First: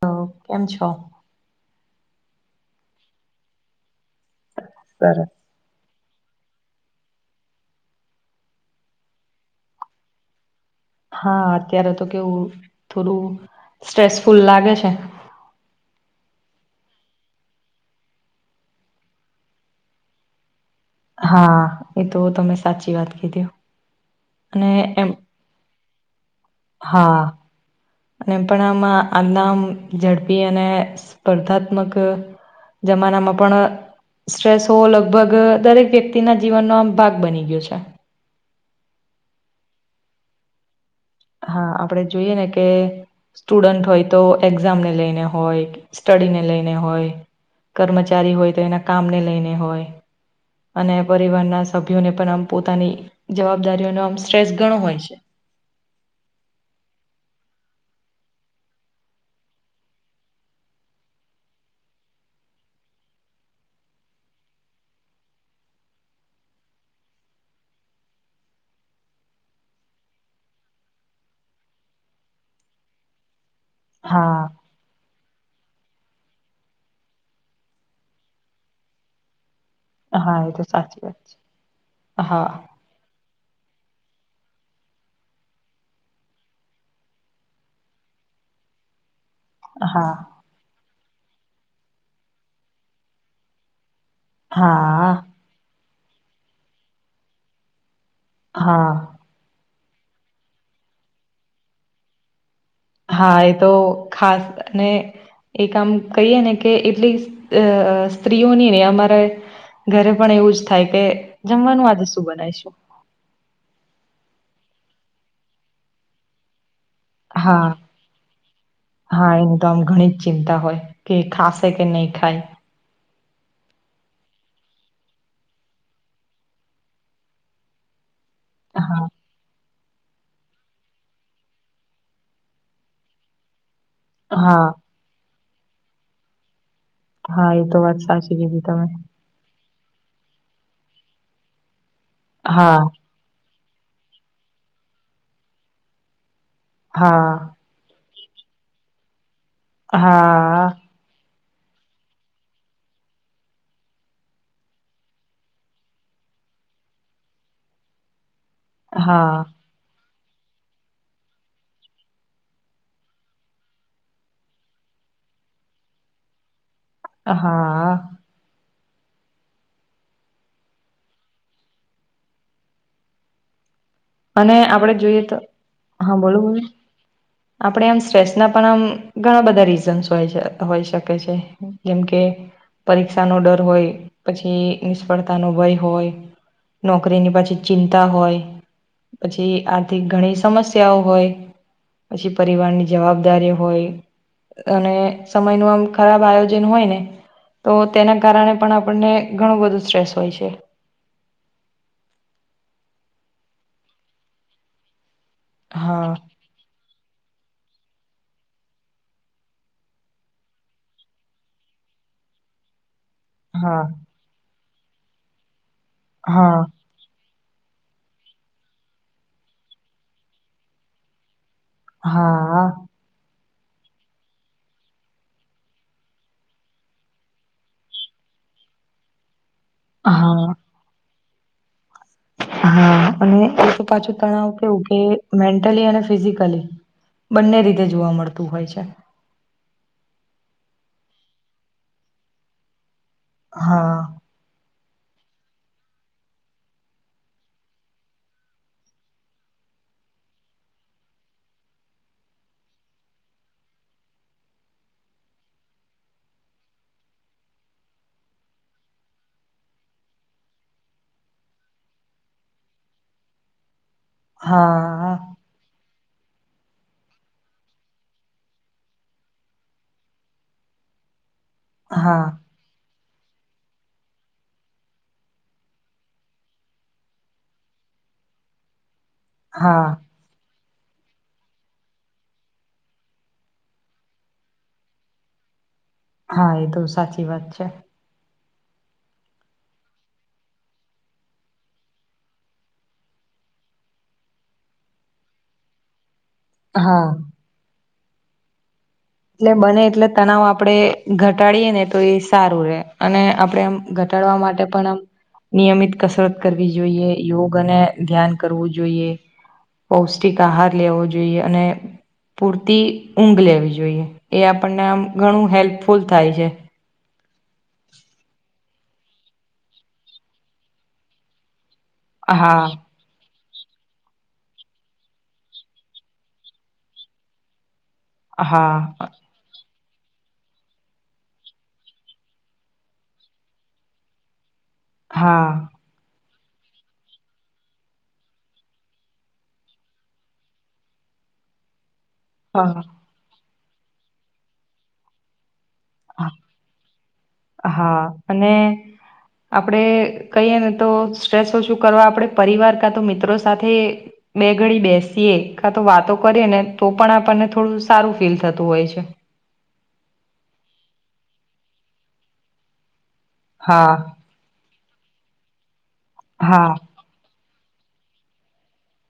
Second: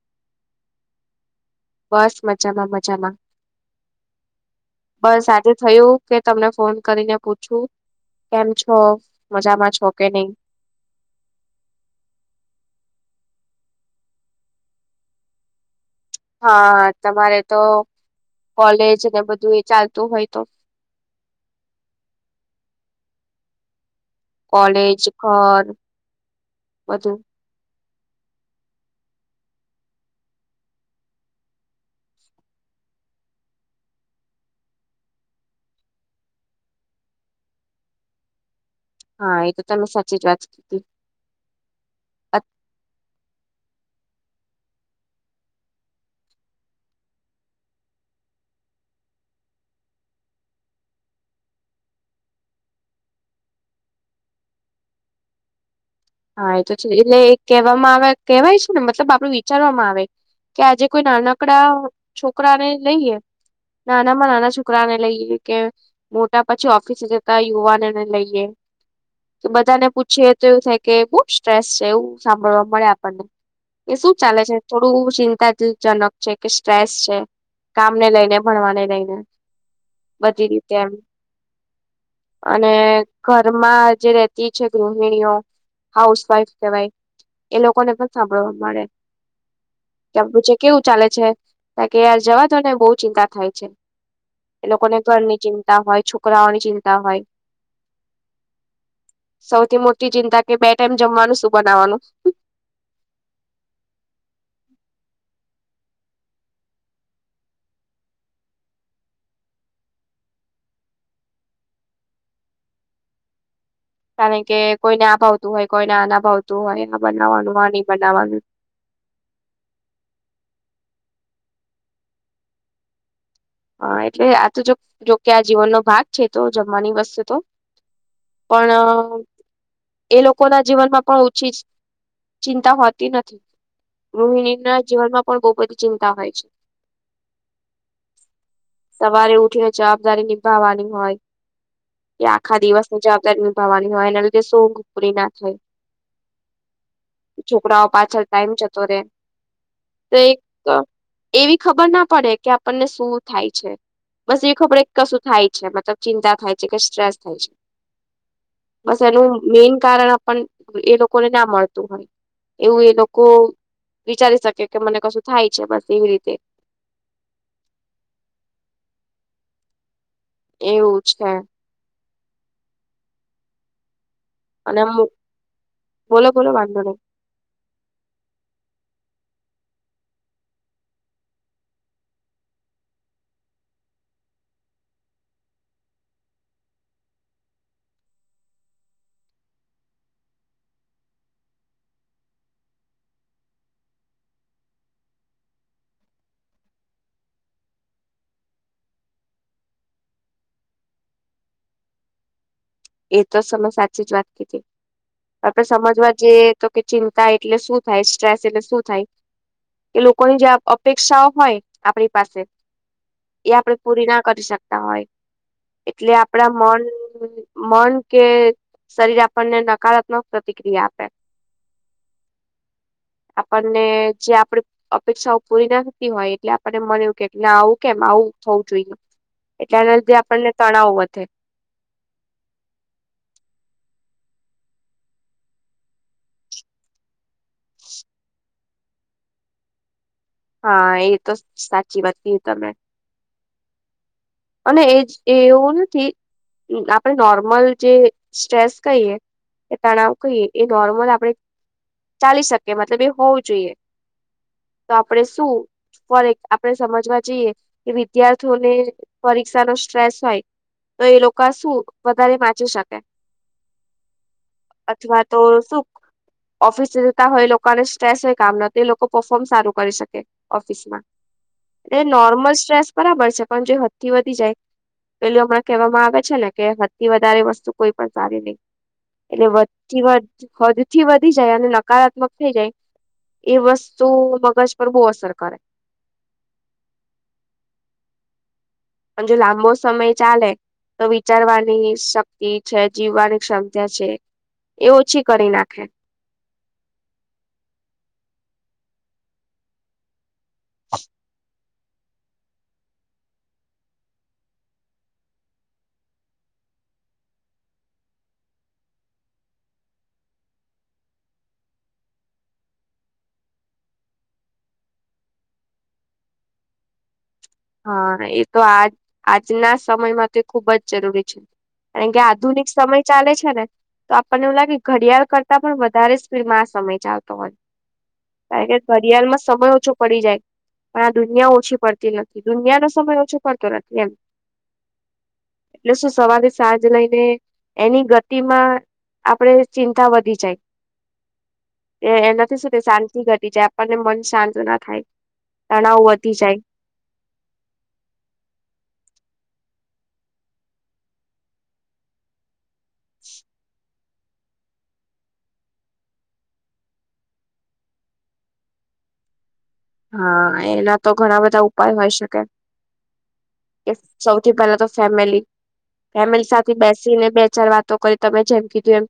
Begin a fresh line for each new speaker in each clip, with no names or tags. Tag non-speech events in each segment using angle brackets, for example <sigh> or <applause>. તો કેમ છો
બસ મજામાં મજામાં બસ
સરસ.
આજે થયું કે તમને ફોન કરીને પૂછું કેમ છો મજામાં છો કે નહી
હા અત્યારે તો કેવું થોડું સ્ટ્રેસફુલ લાગે છે.
<unintelligible> હા તમારે તો કોલેજ ને બધું એ ચાલતું હોય તો
હા એ તો તમે સાચી વાત કીધી. અને
કોલેજ,
એમ
ઘર બધું
હા અને પણ આમાં આનામ ઝડપી અને સ્પર્ધાત્મક જમાનામાં પણ સ્ટ્રેસો લગભગ દરેક વ્યક્તિના જીવનનો આમ ભાગ બની ગયો છે.
હા એ તો તમે સાચી જ વાત કર <inaudible>
હા, આપણે જોઈએ ને કે સ્ટુડન્ટ હોય તો એક્ઝામ ને લઈને હોય, સ્ટડીને લઈને હોય, કર્મચારી હોય તો એના કામને લઈને હોય, અને પરિવારના સભ્યોને પણ આમ પોતાની જવાબદારીઓનો આમ સ્ટ્રેસ ગણો હોય છે.
હા એ તો છે એટલે કેહવામાં આવે કેવાય શું ને મતલબ આપડું વિચારવામાં આવે કે આજે કોઈ નાનકડા છોકરાને લઈએ નાના માં નાના છોકરાને લઈએ કે મોટા પછી ઓફિસે જતા યુવાનોને લઈએ તો બધાને પૂછ્યે તો એવું થાય કે બહુ સ્ટ્રેસ છે એવું સાંભળવા મળે આપણને કે શું ચાલે
હા
છે થોડું જજનક છે કે સ્ટ્રેસ છે કામ ને લઈને ભણવાને લઈને
હા
બધી
એ તો
રીતે એમ
સાચી વાત છે. હા.
અને ઘરમાં જે રહેતી છે ગૃહિણીઓ હાઉસ વાઈફ કેવાય એ લોકોને પણ સાંભળવા મળે
હા હા.
તો પૂછ્યું કેવું ચાલે છે ત કે યાર જવાદોને બહુ ચિંતા થાય છે એ લોકોને ઘરની ચિંતા હોય છોકરાઓની ચિંતા હોય
હા
સૌથી મોટી ચિંતા કે બે ટાઈમ જમવાનું શું બનાવાનું
હા એ તો ખાસ અને એક આમ કહીએ ને કે એટલી સ્ત્રીઓની ને અમારે ઘરે પણ એવું જ થાય કે જમવાનું આજે શું બનાયશું
કારણ કે કોઈને આ ભાવતું હોય કોઈને આ ના ભાવતું હોય બનાવવાનું આ
હા
નહી બનાવવાનું
હા એની તો આમ ઘણી જ ચિંતા હોય કે ખાંસે કે નહી ખાય
હા એટલે આ તો જો જોકે આ જીવનનો ભાગ છે તો જમવાની વસ્તુ તો પણ
હા
એ લોકો ના જીવનમાં પણ ઓછી જ ચિંતા હોતી નથી
હા
ગૃહિણીના જીવનમાં પણ બહુ બધી ચિંતા હોય છે
હા એ તો વાત સાચી કીધી તમે
સવારે ઉઠીને જવાબદારી નિભાવવાની હોય કે આખા
હા
દિવસની જવાબદારી નિભાવાની હોય એના લીધે શું ના થાય
હા.
છોકરાઓ પાછળ ટાઈમ જતોરે
હા
એવી ખબર ના પડે કે આપણને શું થાય છે બસ એવી ખબર કશું થાય છે મતલબ ચિંતા થાય છે કે સ્ટ્રેસ થાય છે બસ એનું
હા
મેન કારણ પણ એ લોકોને ના મળતું હોય એવું એ લોકો વિચારી શકે કે મને કશું થાય છે બસ એવી રીતે
હા
એવું છે
અને આપડે જોઈએ તો હા બોલો બોલો આપણે આમ સ્ટ્રેસના પણ આમ ઘણા બધા રીઝન્સ હોઈ શકે છે જેમકે પરીક્ષાનો ડર હોય પછી નિષ્ફળતાનો ભય હોય નોકરીની પાછી ચિંતા હોય પછી આર્થિક ઘણી સમસ્યાઓ હોય પછી પરિવારની જવાબદારી હોય અને સમયનું આમ ખરાબ આયોજન હોય ને તો તેના કારણે પણ આપણને ઘણું બધું સ્ટ્રેસ હોય છે
એ તો તમે સાચી જ વાત કીધી આપડે
હા
સમજવા જઈએ તો કે ચિંતા એટલે શું થાય સ્ટ્રેસ એટલે શું થાય એ લોકોની જે અપેક્ષાઓ હોય આપણી પાસે એ આપણેે
હા
પૂરી ના કરી શકતા હોય એટલે આપડા
હા
મન મન કે શરીર આપણને નકારાત્મક પ્રતિક્રિયા આપે
હા
આપણને જે આપે અપેક્ષાઓ પૂરી ના થતી હોય એટલે આપણને મળને કે એટલે આવું કેમ આવું થવું જોઈએ એટલે એના લીધે
હા
આપણને તણાવ વધે
હા અને એ તો પાછું તણાવ કેવું કે મેન્ટલી અને ફિઝિકલી બંને રીતે જોવા મળતું હોય છે
હા એ તો સાચી વાત કીધી તમે
હા
અને એજ એવું નથી આપણેે નોર્મલ જે સ્ટ્રેસ કહીએ એ તણાવ કહીએ એ નોર્મલ આપણે ચાલી શકીએ મતલબ એ હોવું જોઈએ તો આપણેે શું ફોર આપણેે સમજવા જઈએ કે વિદ્યાર્થીઓને પરીક્ષા નો સ્ટ્રેસ હોય તો એ લોકો શું વધારે વાંચી શકે
હા
અથવા તો શું ઓફિસ જતા હોય એ લોકોને સ્ટ્રેસ હોય કામ ન એ લોકો પરફોર્મ સારું કરી શકે ઓફિસ માં એટલે
હા
નોર્મલ સ્ટ્રેસ બરાબર છે પણ જે વધી જાય પેલું હમણાં કહેવામાં આવે છે ને કે હથી વધારે વસ્તુ કોઈ પણ સારી નહીિ એટલે
હા
વધ હદથી વધી જાય અને નકારાત્મક થઈ જાય એ વસ્તુ મગજ પર બહુ અસર કરે
હા એ તો સાચી વાત છે.
પણ જો લાંબો સમય ચાલે તો વિચારવાની શક્તિ છે જીવવાની ક્ષમતા છે એ ઓછી કરી નાખે.
હા. એટલે બને એટલે તનાવ આપડે ઘટાડીએેને તો એ સારું રે અને આપણે એમ ઘટાડવા માટે પણ આમ નિયમિત કસરત કરવી જોઈએ, યોગ અને ધ્યાન કરવું જોઈએ. પૌષ્ટિક આહાર લેવો જોઈએ અને પૂરતી ઊંઘ લેવી જોઈએ. એ આપણને આમ ઘણું હેલ્પફુલ થાય છે.
હા, એ તો આ આજના સમયમાં તે ખુબ જ જરૂરી છે. કારણ કે
હા
આધુનિક સમય ચાલે છે ને તો આપણને એવું લાગે ઘડિયાળ કરતા પણ વધારે સ્પીડમાં આ સમય ચાલતો હોય. કારણ
હા
કે ઘડિયાળમાં સમય ઓછો પડી જાય પણ આ દુનિયા ઓછી પડતી ન દુનિયાનો સમય ઓછો પડતો નથી એમ
હા
એટલે શું સવારે સાંજ લઈને એની ગતિમાં આપણેે ચિંતા વધી જાય. <inaudible> એ એનાથી શું
હા
કેય શાંતિ ઘટી જાય આપણને મન શાંત ના થાય, તણાવ વધી જાય.
હા અને આપડે કહીએ ને તો સ્ટ્રેસ ઓછું કરવા આપડે પરિવાર કા તો મિત્રો સાથે બે ઘડી બેસીએ કા તો વાતો કરીએ ને તો પણ આપણને થોડું સારું ફીલ થતું હોય છે.
હા એના તો ઘણા બધા ઉપાય હોય શકે. કે
હા
સૌથી પહેલા તો ફેમિલી ફેમિલી
હા
સાથે બેસીને બે ચાર વાતો ક તમે જેમ કીધું એમ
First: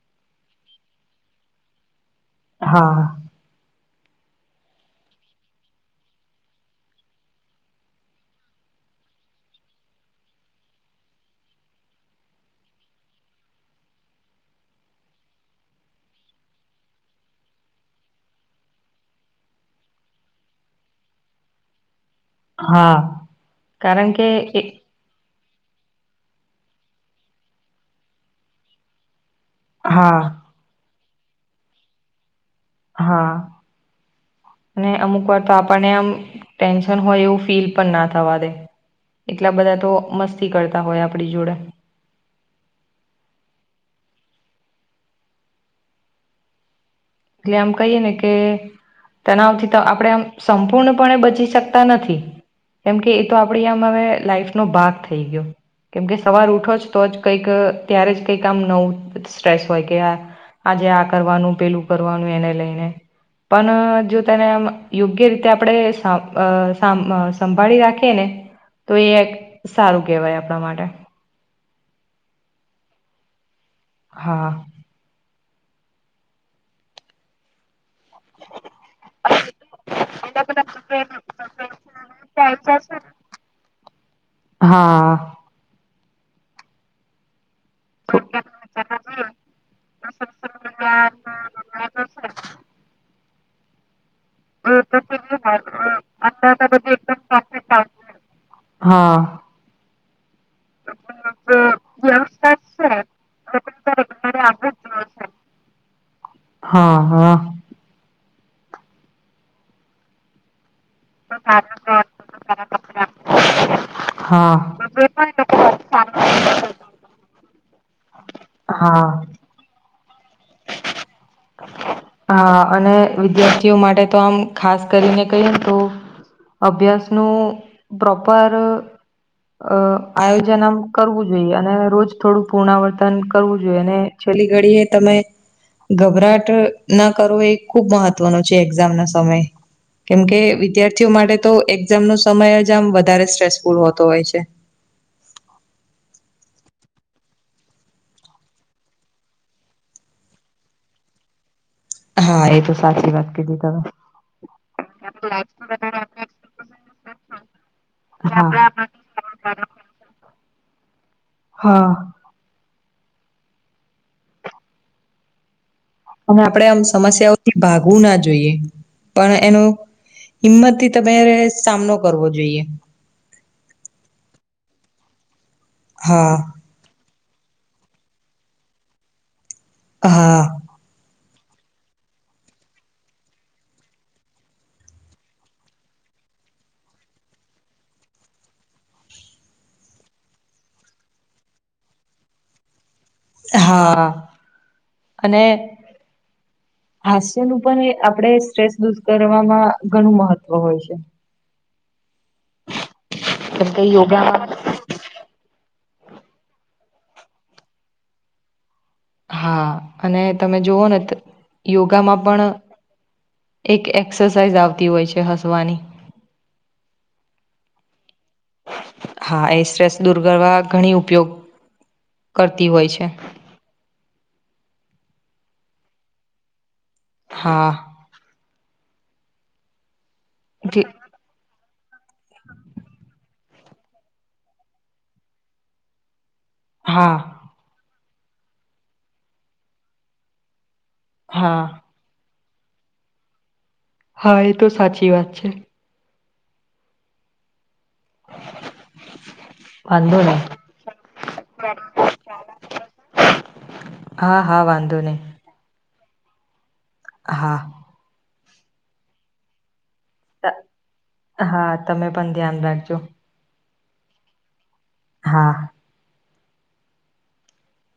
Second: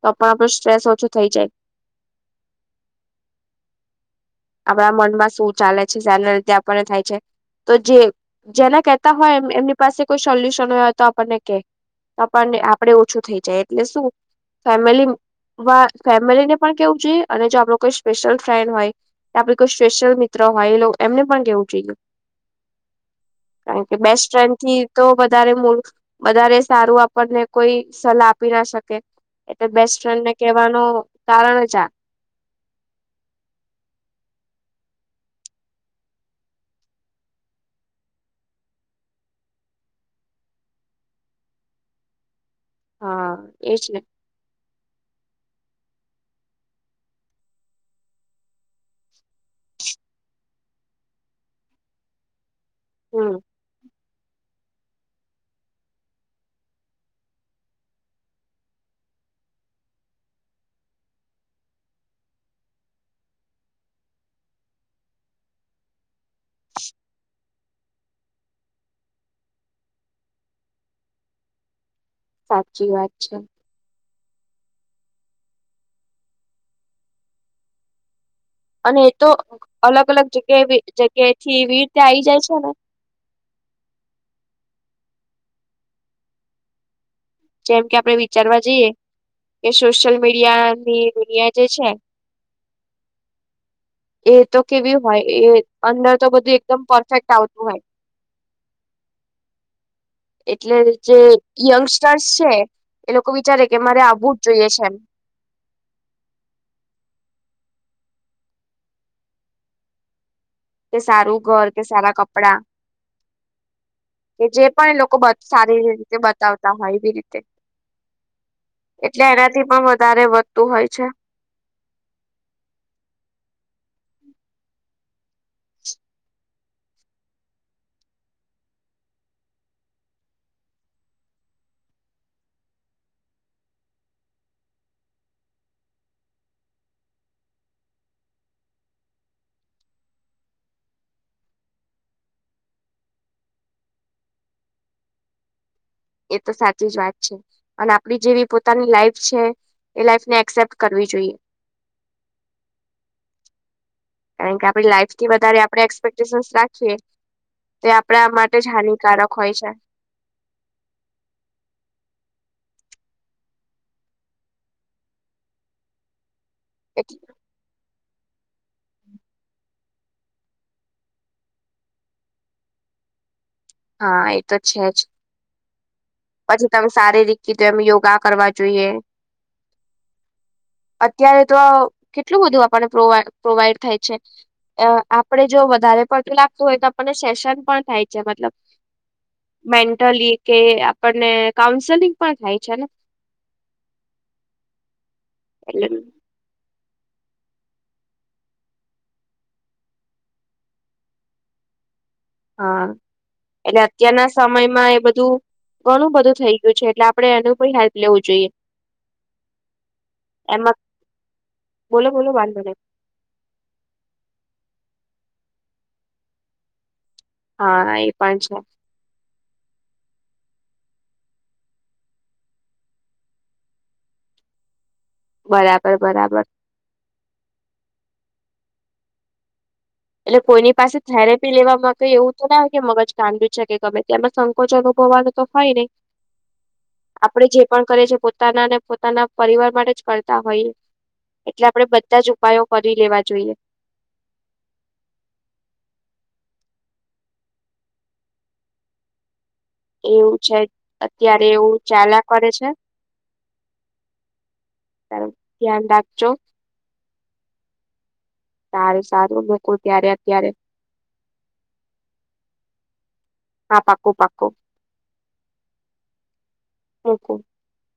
તો પણ આપણો સ્ટ્રેસ ઓછો થઈ જાય.
હા.
આપણા મનમાં શું ચાલે છે શાના લીધે આપણને થાય છે. તો જે જેને કેહતા હોય એમની પાસે કોઈ સોલ્યુશન હોય તો આપણને કે તો પણ આપણે ઓછું થઈ જાય એટલે શું ફેમિલી વા ફેમિલીને પણ કેહવું જોઈએ અને જો આપણો કોઈ સ્પેશિયલ ફ્રેન્ડ હોય આપણે કોઈ સ્પેશિયલ મિત્ર હોય એ એમને પણ કેવું જોઈએ.
હા
કારણ કે બેસ્ટ ફ્રેન્ડથી તો બ વધારે વધારે સારું આપણને કોઈ સલાહ આપી ના શકે. એટલે બેસ્ટ
હા
ફ્રેન્ડને કેહવાનું કારણ જ આ.
હા. અને અમુક વાર તો આપણને આમ ટેન્શન હોય એવું ફીલ પણ ના થવા દે. એટલા બધા તો મસ્તી કરતા હોય આપણી જોડે.
હા, એજ ને.
એટલે આમ કહીએ ને કે તનાવથી તો આપણેે આમ સંપૂર્ણપણે બચી શકતા નથી. કેમકે
હમ
એતો આપણી આમ હવે લાઈફનો ભાગ થઈ ગયો. કેમકે સવાર ઉઠો જ તો જ કંઈક ત્યારે જ કંઈક આમ નવું સ્ટ્રેસ હોય કે આ આજે આ કરવાનું પેલું કરવાનું એને લઈને પણ જો તેને આમ યોગ્ય રીતે આપણે અ સામ અ સામ સંભાળી રાખીએ ને તો એ સારું કહેવાય આપણા માટે.
સાચી વાત છે.
હા.
અને એ તો અલગ-અલગ જગ્યા જગ્યાએથી વી રીતે આઈ જાય છે ને.
હા.
જેમ કે આપણે વિચારવા જઈએ કે સોશિયલ મીડિયાની દુનિયા જે છે. એ તો કેવી હોય એ અંદર તો બધું એકદમ પરફેક્ટ આવતું હોય.
હા.
એટલે જે યંગસ્ટર્સ છે. એ લોકો વિચારે કે મારે આવવું જ જોઈએ છે, એમ
હા હા
કે સારું ઘર કે સારા કપડા કે
હા.
જે પણ એ લોકો સારી રીતે બતાવતા હોય એવી રીતે
હા.
થી પણ વધારે વધતું હોય છે.
હા અને વિદ્યાર્થીઓ માટે તો આમ ખાસ કરીને કહીને તો અભ્યાસનું પ્રોપર અ આયોજન આમ કરવું જોઈએ અને રોજ થોડું પુનરાવર્તન કરવું જોઈએ અને પેલી ઘડી એ તમે ગભરાટ ના કરવો એ ખુબ મહત્વનો છે, એક્ઝામના સમય કેમકે વિદ્યાર્થીઓ માટે તો એક્ઝામનો સમય જ આમ વધારે સ્ટ્રેસફુલ હોતો હોય છે.
એતો સાચી જ વાત છે, અને આપડી જેવી પોતાની લાઈફ છે. એ લાઈફ ને એક્સેપ્ટ કરવી જોઈએ
હા એ તો સાચી વાત કીધી તમે
કારણ કે આપડી લાઈફથી વધારે આપડે એક્સપેક્ટેશનસ રાખીએ તે આપણે આ માટે જ હાનિકારક હોય છે.
હા. અને આપણે આમ
છે
સમસ્યાઓથી ભાગવું ના જોઈએ પણ એનું હિંમતથી તમે સામનો કરવો જોઈએ
હા એ તો છે, જ
હા
પછી તમે સારી રી કે તો એમ યોગા કરવા જોઈએ
હા.
અત્યારે તો આ કેટલું બધું આપણને પ્રો પ્રોવાઈડ થાય છે. અ આપડે જો વધારે પડતું લાગતું હોય તો આપણને સેશન પણ થાય છે, મતલબ મેન્ટલી કે આપણને કાઉન્સેલિંગ પણ થાય છે, ને
હા અને
એટલે
હાસ્યનું પણ આપણે સ્ટ્રેસ દૂર કરવામાં ઘણું મહત્વ હોય છે.
હા
કેમ
એટલે
કે
અત્યારના
યોગામાં
સમયમાં એ બધું ઘણું બધું થઈ ગયું છે, એટલે આપડે એનું કોઈ હેલ્પ લેવું જોઈએ
હા અને તમે
એમાં
જોવો ને
બોલો
યોગામાં
બોલો
પણ
વાંધો નહી
એક એક્સરસાઇઝ આવતી હોય છે, હસવાની
હા એ પણ છે.
ગરવા ઘણી ઉપયોગ કરતી હોય છે.
બરાબર, બરાબર,
હા.
એટલે કોઈની પાસે થેરેપી લેવા એમાં તો એવું તો ના હોય કે મગજ ગાદુ છે, કે ગમે તેમાં સંકોચ અનુભવાનું તો હોય નય
હા
આપણેે જે પણ કરીએ પોતાનાને પોતાના પરિવાર માટે જ કરતા હોઈએ એટલે
હા
આપણેે બધા જ ઉપાયો કરી લેવા જોઈએ
હા એ તો સાચી વાત છે. વાંધો
એવું
નહી
છે, અત્યારે એવું ચાલા કરે છે.
હા હા વાંધો ની
ચો
હા
સાર સારું બકુલ
હા તમે પણ ધ્યાન રાખજો.
હા પાકું પાકું
હા
<unintelligible>